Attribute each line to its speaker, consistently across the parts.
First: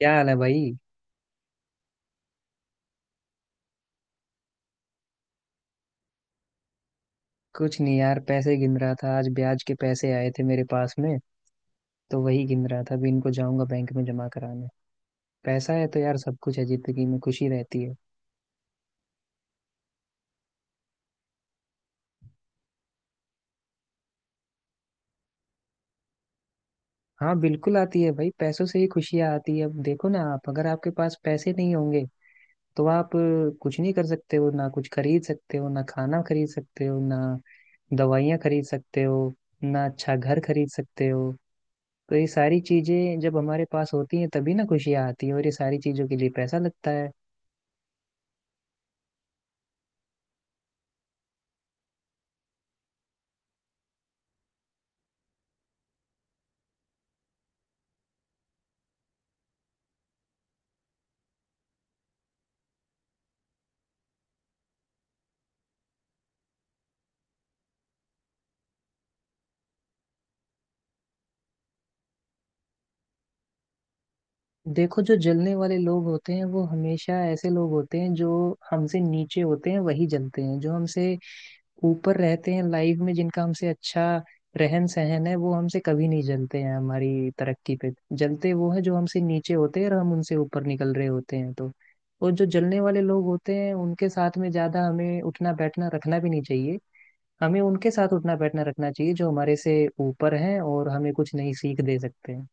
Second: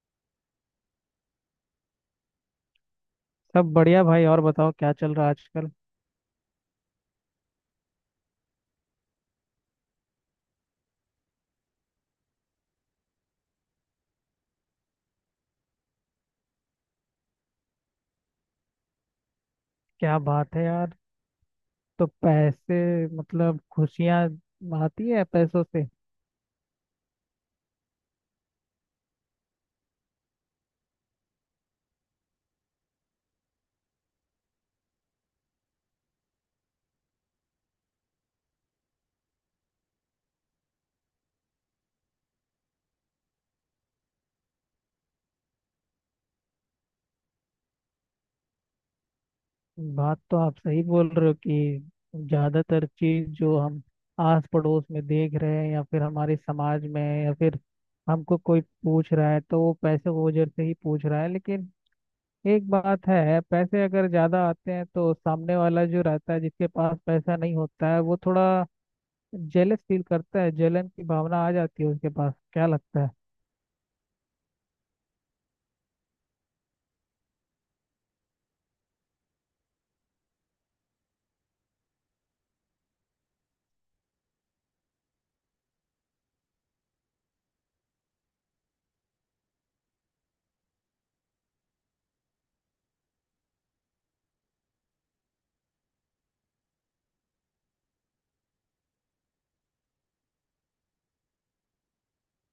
Speaker 1: क्या हाल है भाई।
Speaker 2: सब बढ़िया भाई। और बताओ क्या चल रहा है आजकल।
Speaker 1: कुछ नहीं यार, पैसे गिन रहा था, आज ब्याज के पैसे आए थे मेरे पास में, तो वही गिन रहा था। अभी इनको जाऊंगा बैंक में जमा कराने। पैसा है तो यार सब कुछ है, जिंदगी में खुशी रहती है।
Speaker 2: क्या बात है यार, तो पैसे मतलब खुशियां आती है पैसों से।
Speaker 1: हाँ बिल्कुल आती है भाई, पैसों से ही खुशियाँ आती है। अब देखो ना, आप अगर आपके पास पैसे नहीं होंगे तो आप कुछ नहीं कर सकते हो ना, कुछ खरीद सकते हो ना, खाना खरीद सकते हो ना, दवाइयाँ खरीद सकते हो ना, अच्छा घर खरीद सकते हो। तो ये सारी चीजें जब हमारे पास होती हैं तभी ना खुशियाँ आती है, और ये सारी चीजों के लिए पैसा लगता है।
Speaker 2: बात तो आप सही बोल रहे हो कि ज्यादातर चीज जो हम आस पड़ोस में देख रहे हैं या फिर हमारे समाज में, या फिर हमको कोई पूछ रहा है तो वो पैसे की वजह से ही पूछ रहा है। लेकिन एक बात है, पैसे अगर ज्यादा आते हैं तो सामने वाला जो रहता है जिसके पास पैसा नहीं होता है वो थोड़ा जेलस फील करता है, जलन की भावना आ जाती है उसके पास, क्या लगता है?
Speaker 1: देखो, जो जलने वाले लोग होते हैं वो हमेशा ऐसे लोग होते हैं जो हमसे नीचे होते हैं, वही जलते हैं। जो हमसे ऊपर रहते हैं लाइफ में, जिनका हमसे अच्छा रहन सहन है, वो हमसे कभी नहीं जलते हैं हमारी तरक्की पे। जलते वो हैं जो हमसे नीचे होते हैं और हम उनसे ऊपर निकल रहे होते हैं। तो और जो जलने वाले लोग होते हैं उनके साथ में ज्यादा हमें उठना बैठना रखना भी नहीं चाहिए। हमें उनके साथ उठना बैठना रखना चाहिए जो हमारे से ऊपर हैं और हमें कुछ नई सीख दे सकते हैं।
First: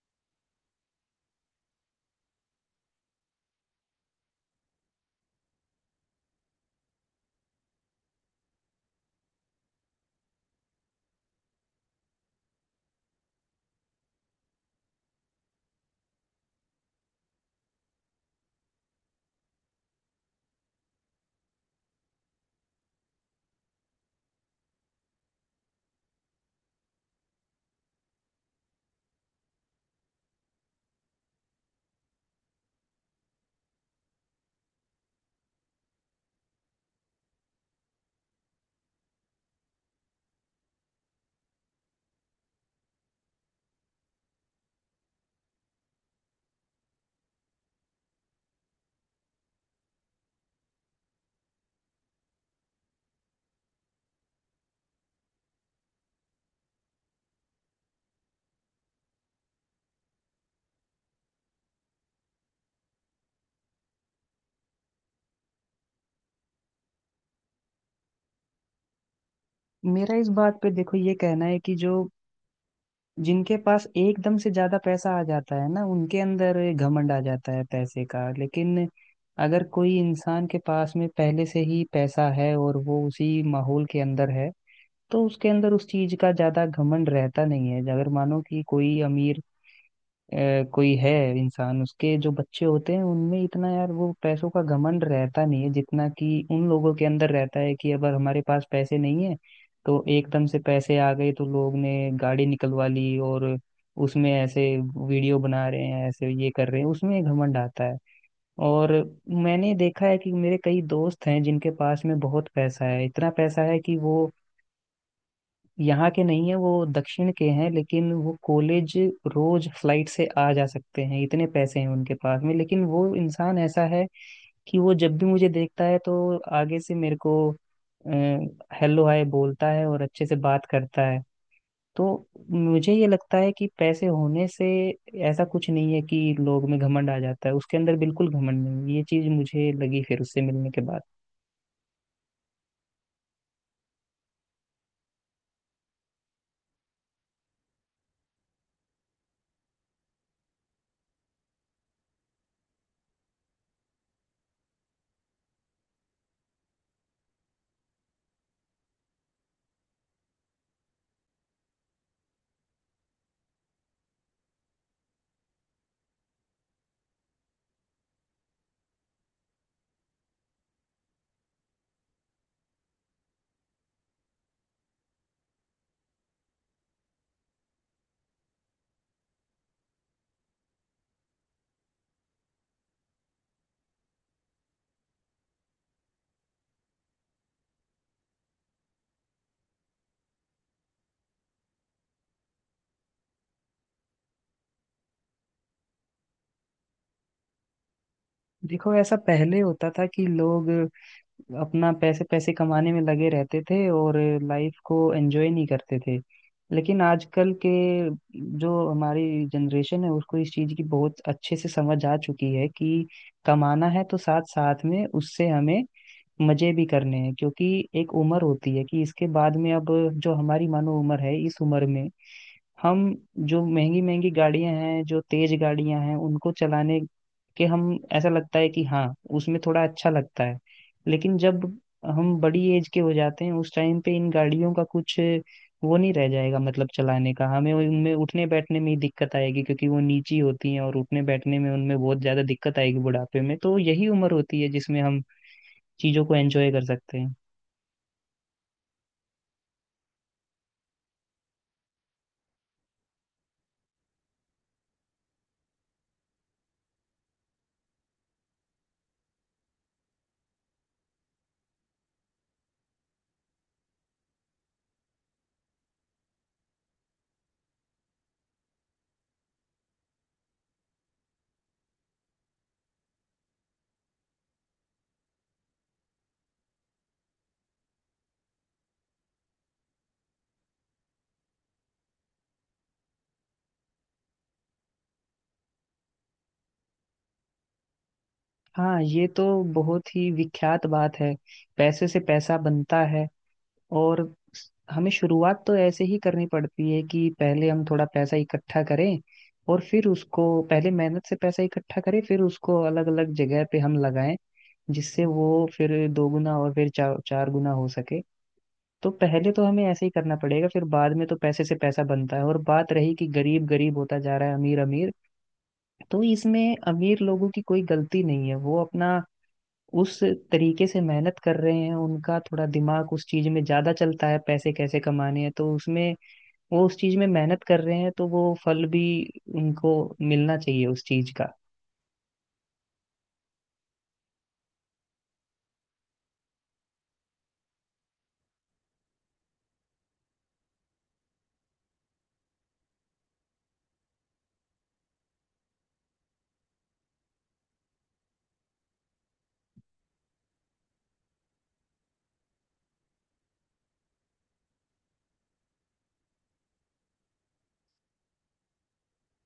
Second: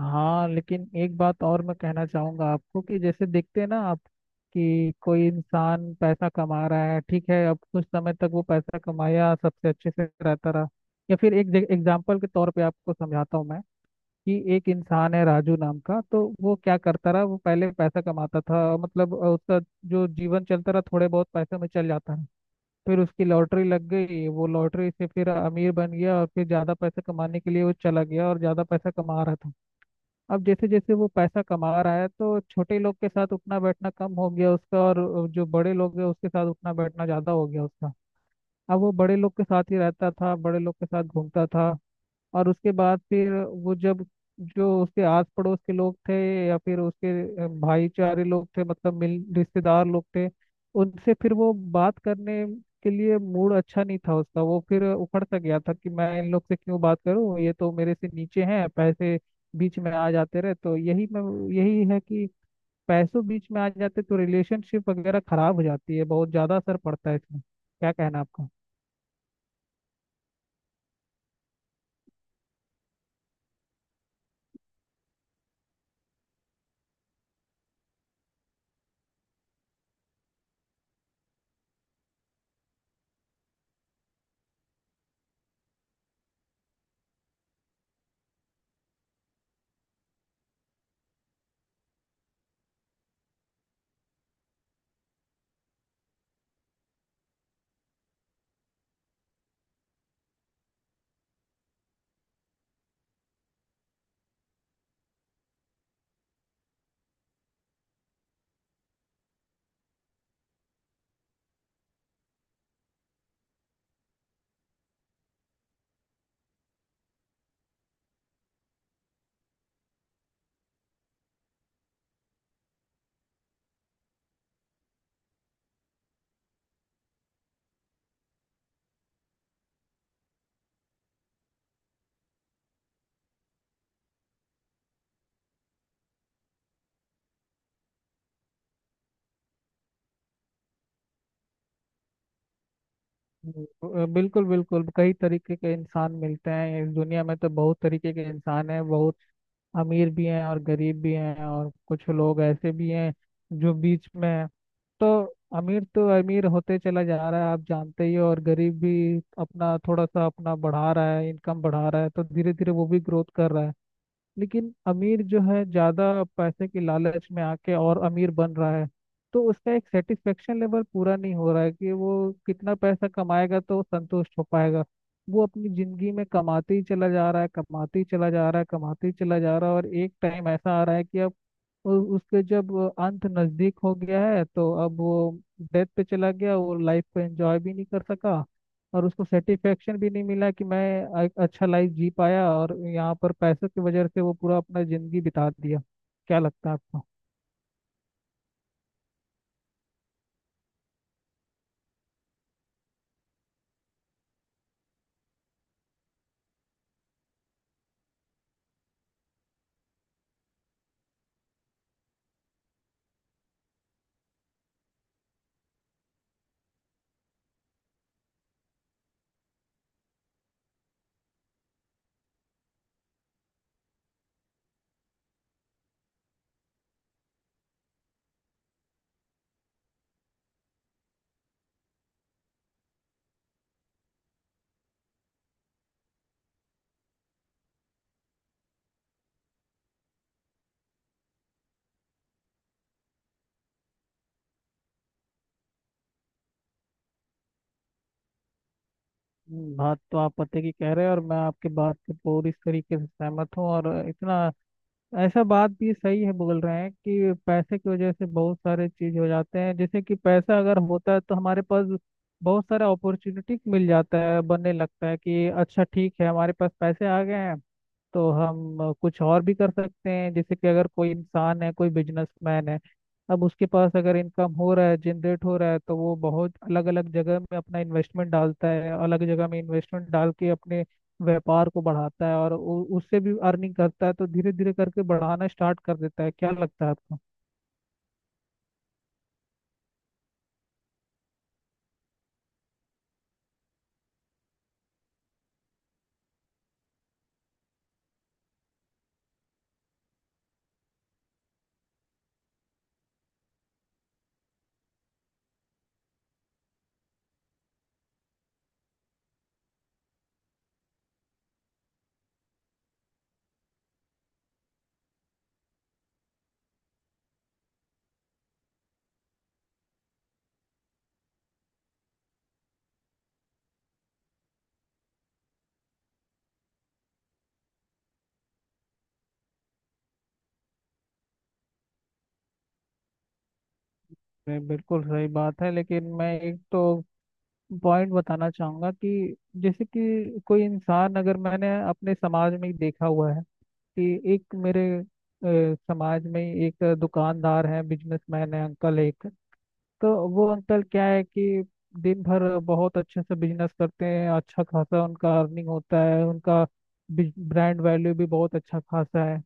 Speaker 2: हाँ, लेकिन एक बात और मैं कहना चाहूंगा आपको कि जैसे देखते हैं ना आप कि कोई इंसान पैसा कमा रहा है, ठीक है, अब कुछ समय तक वो पैसा कमाया सबसे अच्छे से रहता रहा। या फिर एक एग्जाम्पल के तौर पे आपको समझाता हूँ मैं कि एक इंसान है राजू नाम का, तो वो क्या करता रहा, वो पहले पैसा कमाता था, मतलब उसका जो जीवन चलता रहा थोड़े बहुत पैसे में चल जाता रहा। फिर उसकी लॉटरी लग गई, वो लॉटरी से फिर अमीर बन गया, और फिर ज़्यादा पैसा कमाने के लिए वो चला गया और ज़्यादा पैसा कमा रहा था। अब जैसे जैसे वो पैसा कमा रहा है तो छोटे लोग के साथ उठना बैठना कम हो गया उसका, और जो बड़े लोग हैं उसके साथ उठना बैठना ज़्यादा हो गया उसका। अब वो बड़े लोग के साथ ही रहता था, बड़े लोग के साथ घूमता था। और उसके बाद फिर वो जब, जो उसके आस पड़ोस के लोग थे या फिर उसके भाईचारे लोग थे, मतलब मिल रिश्तेदार लोग थे, उनसे फिर वो बात करने के लिए मूड अच्छा नहीं था उसका, वो फिर उखड़ सा गया था कि मैं इन लोग से क्यों बात करूं, ये तो मेरे से नीचे हैं। पैसे बीच में आ जाते रहे तो यही मैं, यही है कि पैसों बीच में आ जाते तो रिलेशनशिप वगैरह खराब हो जाती है, बहुत ज्यादा असर पड़ता है इसमें। क्या कहना आपका?
Speaker 1: मेरा इस बात पे देखो ये कहना है कि जो जिनके पास एकदम से ज्यादा पैसा आ जाता है ना, उनके अंदर घमंड आ जाता है पैसे का। लेकिन अगर कोई इंसान के पास में पहले से ही पैसा है और वो उसी माहौल के अंदर है तो उसके अंदर उस चीज का ज्यादा घमंड रहता नहीं है। अगर मानो कि कोई अमीर कोई है इंसान, उसके जो बच्चे होते हैं उनमें इतना यार वो पैसों का घमंड रहता नहीं है जितना कि उन लोगों के अंदर रहता है कि अगर हमारे पास पैसे नहीं है तो एकदम से पैसे आ गए तो लोग ने गाड़ी निकलवा ली और उसमें ऐसे वीडियो बना रहे हैं, ऐसे ये कर रहे हैं, उसमें घमंड आता है। और मैंने देखा है कि मेरे कई दोस्त हैं जिनके पास में बहुत पैसा है, इतना पैसा है कि वो यहाँ के नहीं है, वो दक्षिण के हैं, लेकिन वो कॉलेज रोज फ्लाइट से आ जा सकते हैं, इतने पैसे हैं उनके पास में। लेकिन वो इंसान ऐसा है कि वो जब भी मुझे देखता है तो आगे से मेरे को हेलो हाय बोलता है और अच्छे से बात करता है। तो मुझे ये लगता है कि पैसे होने से ऐसा कुछ नहीं है कि लोग में घमंड आ जाता है। उसके अंदर बिल्कुल घमंड नहीं, ये चीज मुझे लगी फिर उससे मिलने के बाद।
Speaker 2: बिल्कुल बिल्कुल, कई तरीके के इंसान मिलते हैं इस दुनिया में, तो बहुत तरीके के इंसान हैं, बहुत अमीर भी हैं और गरीब भी हैं, और कुछ लोग ऐसे भी हैं जो बीच में हैं। तो तो अमीर होते चला जा रहा है आप जानते ही हो, और गरीब भी अपना थोड़ा सा अपना बढ़ा रहा है, इनकम बढ़ा रहा है, तो धीरे धीरे वो भी ग्रोथ कर रहा है। लेकिन अमीर जो है ज्यादा पैसे के लालच में आके और अमीर बन रहा है, तो उसका एक सेटिस्फेक्शन लेवल पूरा नहीं हो रहा है कि वो कितना पैसा कमाएगा तो संतुष्ट हो पाएगा। वो अपनी जिंदगी में कमाते ही चला जा रहा है, कमाते ही चला जा रहा है, कमाते ही चला जा रहा है, और एक टाइम ऐसा आ रहा है कि अब उसके जब अंत नजदीक हो गया है तो अब वो डेथ पे चला गया, वो लाइफ को एंजॉय भी नहीं कर सका और उसको सेटिस्फेक्शन भी नहीं मिला कि मैं एक अच्छा लाइफ जी पाया, और यहाँ पर पैसों की वजह से वो पूरा अपना जिंदगी बिता दिया। क्या लगता है आपको?
Speaker 1: देखो ऐसा पहले होता था कि लोग अपना पैसे पैसे कमाने में लगे रहते थे और लाइफ को एंजॉय नहीं करते थे। लेकिन आजकल के जो हमारी जनरेशन है उसको इस चीज़ की बहुत अच्छे से समझ आ चुकी है कि कमाना है तो साथ साथ में उससे हमें मजे भी करने हैं। क्योंकि एक उम्र होती है कि इसके बाद में, अब जो हमारी मानो उम्र है इस उम्र में हम जो महंगी महंगी गाड़ियां हैं, जो तेज गाड़ियां हैं, उनको चलाने के हम, ऐसा लगता है कि हाँ उसमें थोड़ा अच्छा लगता है। लेकिन जब हम बड़ी एज के हो जाते हैं उस टाइम पे इन गाड़ियों का कुछ वो नहीं रह जाएगा, मतलब चलाने का, हमें उनमें उठने बैठने में ही दिक्कत आएगी क्योंकि वो नीची होती हैं और उठने बैठने में उनमें बहुत ज्यादा दिक्कत आएगी बुढ़ापे में। तो यही उम्र होती है जिसमें हम चीजों को एंजॉय कर सकते हैं।
Speaker 2: बात तो आप पते की कह रहे हैं, और मैं आपके बात से पूरी तरीके से सहमत हूँ। और इतना ऐसा बात भी सही है बोल रहे हैं कि पैसे की वजह से बहुत सारे चीज हो जाते हैं, जैसे कि पैसा अगर होता है तो हमारे पास बहुत सारा अपॉर्चुनिटी मिल जाता है, बनने लगता है कि अच्छा ठीक है हमारे पास पैसे आ गए हैं तो हम कुछ और भी कर सकते हैं। जैसे कि अगर कोई इंसान है, कोई बिजनेसमैन है, अब उसके पास अगर इनकम हो रहा है, जनरेट हो रहा है, तो वो बहुत अलग अलग जगह में अपना इन्वेस्टमेंट डालता है, अलग जगह में इन्वेस्टमेंट डाल के अपने व्यापार को बढ़ाता है और उससे भी अर्निंग करता है, तो धीरे धीरे करके बढ़ाना स्टार्ट कर देता है। क्या लगता है आपको?
Speaker 1: हाँ ये तो बहुत ही विख्यात बात है, पैसे से पैसा बनता है। और हमें शुरुआत तो ऐसे ही करनी पड़ती है कि पहले हम थोड़ा पैसा इकट्ठा करें, और फिर उसको पहले मेहनत से पैसा इकट्ठा करें फिर उसको अलग अलग जगह पे हम लगाएं, जिससे वो फिर दोगुना और फिर चार चार गुना हो सके। तो पहले तो हमें ऐसे ही करना पड़ेगा, फिर बाद में तो पैसे से पैसा बनता है। और बात रही कि गरीब गरीब होता जा रहा है अमीर अमीर, तो इसमें अमीर लोगों की कोई गलती नहीं है। वो अपना उस तरीके से मेहनत कर रहे हैं, उनका थोड़ा दिमाग उस चीज में ज्यादा चलता है पैसे कैसे कमाने हैं, तो उसमें वो उस चीज में मेहनत कर रहे हैं तो वो फल भी उनको मिलना चाहिए उस चीज का।
Speaker 2: ये बिल्कुल सही बात है, लेकिन मैं एक तो पॉइंट बताना चाहूंगा कि जैसे कि कोई इंसान, अगर मैंने अपने समाज में ही देखा हुआ है कि एक मेरे समाज में ही एक दुकानदार है, बिजनेसमैन है, अंकल एक, तो वो अंकल क्या है कि दिन भर बहुत अच्छे से बिजनेस करते हैं, अच्छा खासा उनका अर्निंग होता है, उनका ब्रांड वैल्यू भी बहुत अच्छा खासा है।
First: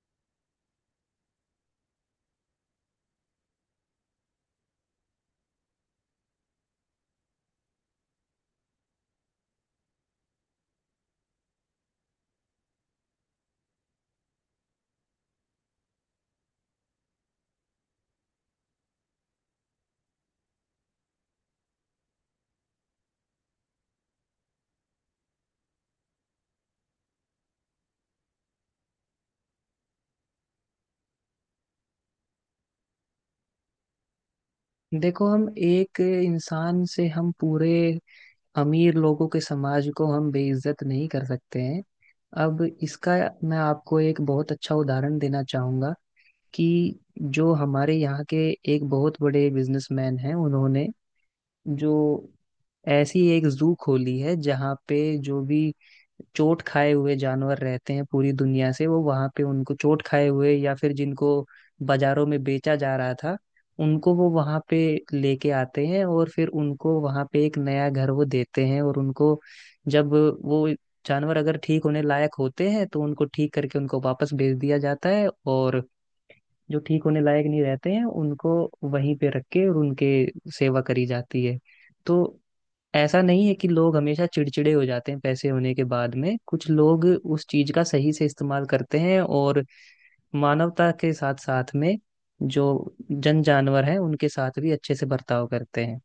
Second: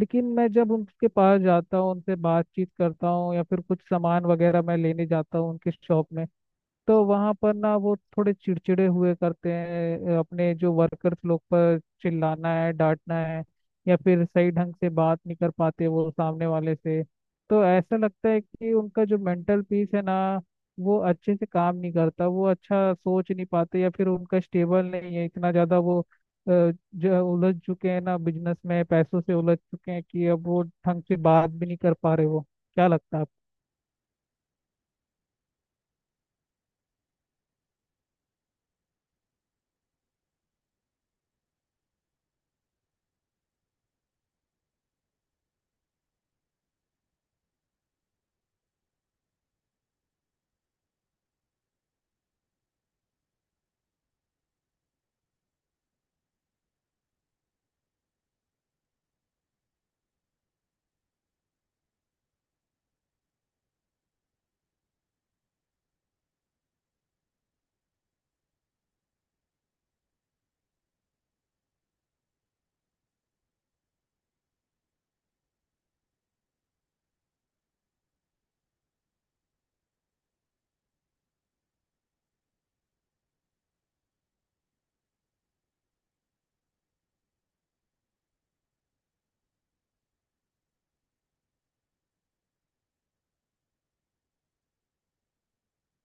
Speaker 2: लेकिन मैं जब उनके पास जाता हूँ, उनसे बातचीत करता हूँ या फिर कुछ सामान वगैरह मैं लेने जाता हूँ उनके शॉप में, तो वहां पर ना वो थोड़े चिड़चिड़े हुए करते हैं, अपने जो वर्कर्स लोग पर चिल्लाना है, डांटना है, या फिर सही ढंग से बात नहीं कर पाते वो सामने वाले से। तो ऐसा लगता है कि उनका जो मेंटल पीस है ना वो अच्छे से काम नहीं करता, वो अच्छा सोच नहीं पाते, या फिर उनका स्टेबल नहीं है इतना ज्यादा, वो जो उलझ चुके हैं ना, बिजनेस में पैसों से उलझ चुके हैं कि अब वो ढंग से बात भी नहीं कर पा रहे वो। क्या लगता है?
Speaker 1: देखो हम एक इंसान से हम पूरे अमीर लोगों के समाज को हम बेइज्जत नहीं कर सकते हैं। अब इसका मैं आपको एक बहुत अच्छा उदाहरण देना चाहूंगा कि जो हमारे यहाँ के एक बहुत बड़े बिजनेसमैन हैं, उन्होंने जो ऐसी एक जू खोली है जहाँ पे जो भी चोट खाए हुए जानवर रहते हैं पूरी दुनिया से, वो वहां पे उनको, चोट खाए हुए या फिर जिनको बाजारों में बेचा जा रहा था, उनको वो वहां पे लेके आते हैं और फिर उनको वहां पे एक नया घर वो देते हैं। और उनको जब वो जानवर अगर ठीक होने लायक होते हैं तो उनको ठीक करके उनको वापस भेज दिया जाता है, और जो ठीक होने लायक नहीं रहते हैं उनको वहीं पे रख के और उनके सेवा करी जाती है। तो ऐसा नहीं है कि लोग हमेशा चिड़चिड़े हो जाते हैं पैसे होने के बाद में, कुछ लोग उस चीज का सही से इस्तेमाल करते हैं और मानवता के साथ साथ में जो जन जानवर हैं उनके साथ भी अच्छे से बर्ताव करते हैं।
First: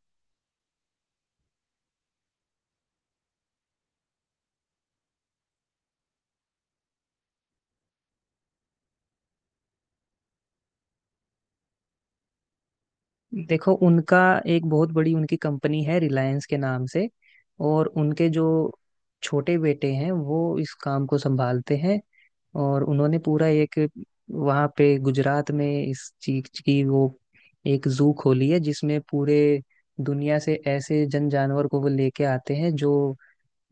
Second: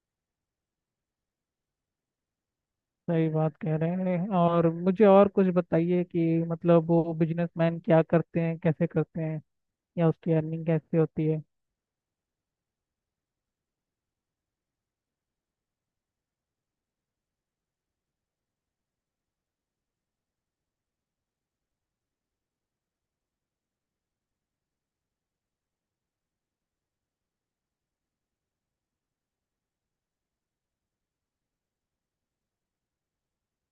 Speaker 2: सही बात कह रहे हैं। और मुझे और कुछ बताइए कि मतलब वो बिजनेसमैन क्या करते हैं, कैसे करते हैं, या उसकी अर्निंग कैसे होती है?
Speaker 1: देखो उनका एक बहुत बड़ी उनकी कंपनी है रिलायंस के नाम से, और उनके जो छोटे बेटे हैं वो इस काम को संभालते हैं। और उन्होंने पूरा एक वहाँ पे गुजरात में इस चीज की वो एक जू खोली है जिसमें पूरे दुनिया से ऐसे जन जानवर को वो लेके आते हैं जो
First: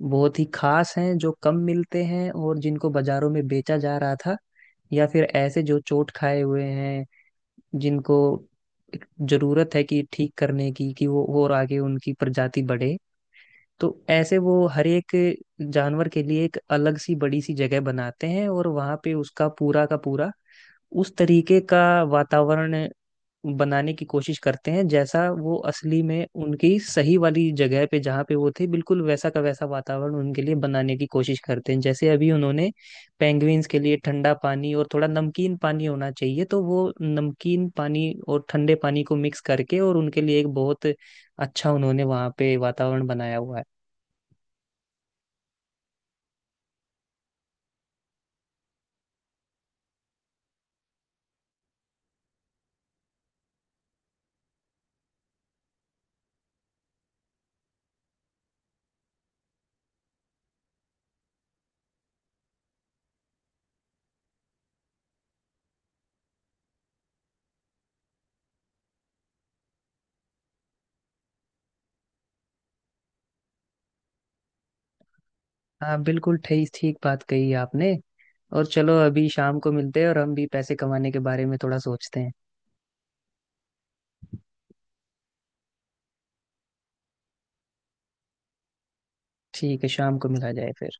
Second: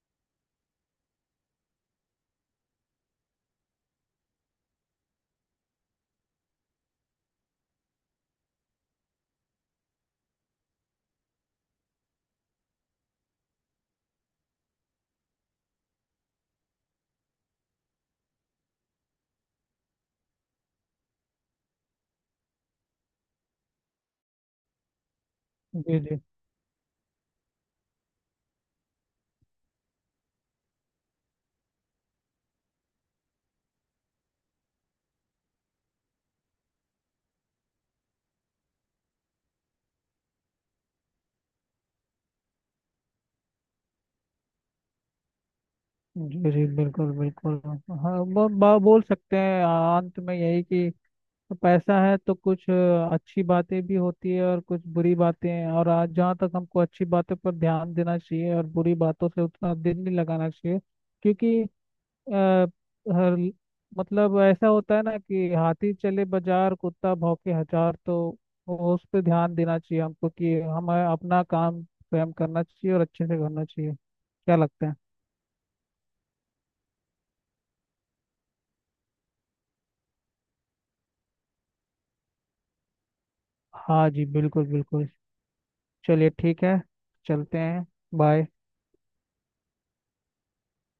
Speaker 1: बहुत ही खास हैं, जो कम मिलते हैं और जिनको बाजारों में बेचा जा रहा था, या फिर ऐसे जो चोट खाए हुए हैं जिनको जरूरत है कि ठीक करने की, कि वो और आगे उनकी प्रजाति बढ़े। तो ऐसे वो हर एक जानवर के लिए एक अलग सी बड़ी सी जगह बनाते हैं और वहां पे उसका पूरा का पूरा उस तरीके का वातावरण बनाने की कोशिश करते हैं जैसा वो
Speaker 2: जी
Speaker 1: असली
Speaker 2: जी।
Speaker 1: में उनकी सही वाली जगह पे जहाँ पे वो थे बिल्कुल वैसा का वैसा वातावरण उनके लिए बनाने की कोशिश करते हैं। जैसे अभी उन्होंने पेंगुइन्स के लिए ठंडा पानी और थोड़ा नमकीन पानी होना चाहिए तो वो नमकीन पानी और ठंडे पानी को मिक्स करके और उनके लिए एक बहुत अच्छा उन्होंने वहाँ पे वातावरण बनाया हुआ है।
Speaker 2: जी जी, बिल्कुल बिल्कुल। हाँ, ब, ब, बोल सकते हैं अंत में यही कि पैसा है तो कुछ अच्छी बातें भी होती है और कुछ बुरी बातें हैं, और आज जहाँ तक हमको अच्छी बातें पर ध्यान देना चाहिए और बुरी बातों से उतना दिल नहीं लगाना चाहिए। क्योंकि अ, हर, मतलब ऐसा होता है ना कि हाथी चले बाजार कुत्ता भौंके हजार, तो वो उस पे ध्यान देना चाहिए हमको कि हमें अपना काम स्वयं करना चाहिए और अच्छे से करना चाहिए। क्या लगता है?
Speaker 1: हाँ बिल्कुल ठीक ठीक बात कही आपने। और चलो अभी शाम को मिलते हैं और हम भी पैसे कमाने के बारे में थोड़ा सोचते हैं।
Speaker 2: हाँ जी, बिल्कुल बिल्कुल। चलिए ठीक है, चलते हैं। बाय।
Speaker 1: ठीक है शाम को मिला जाए फिर।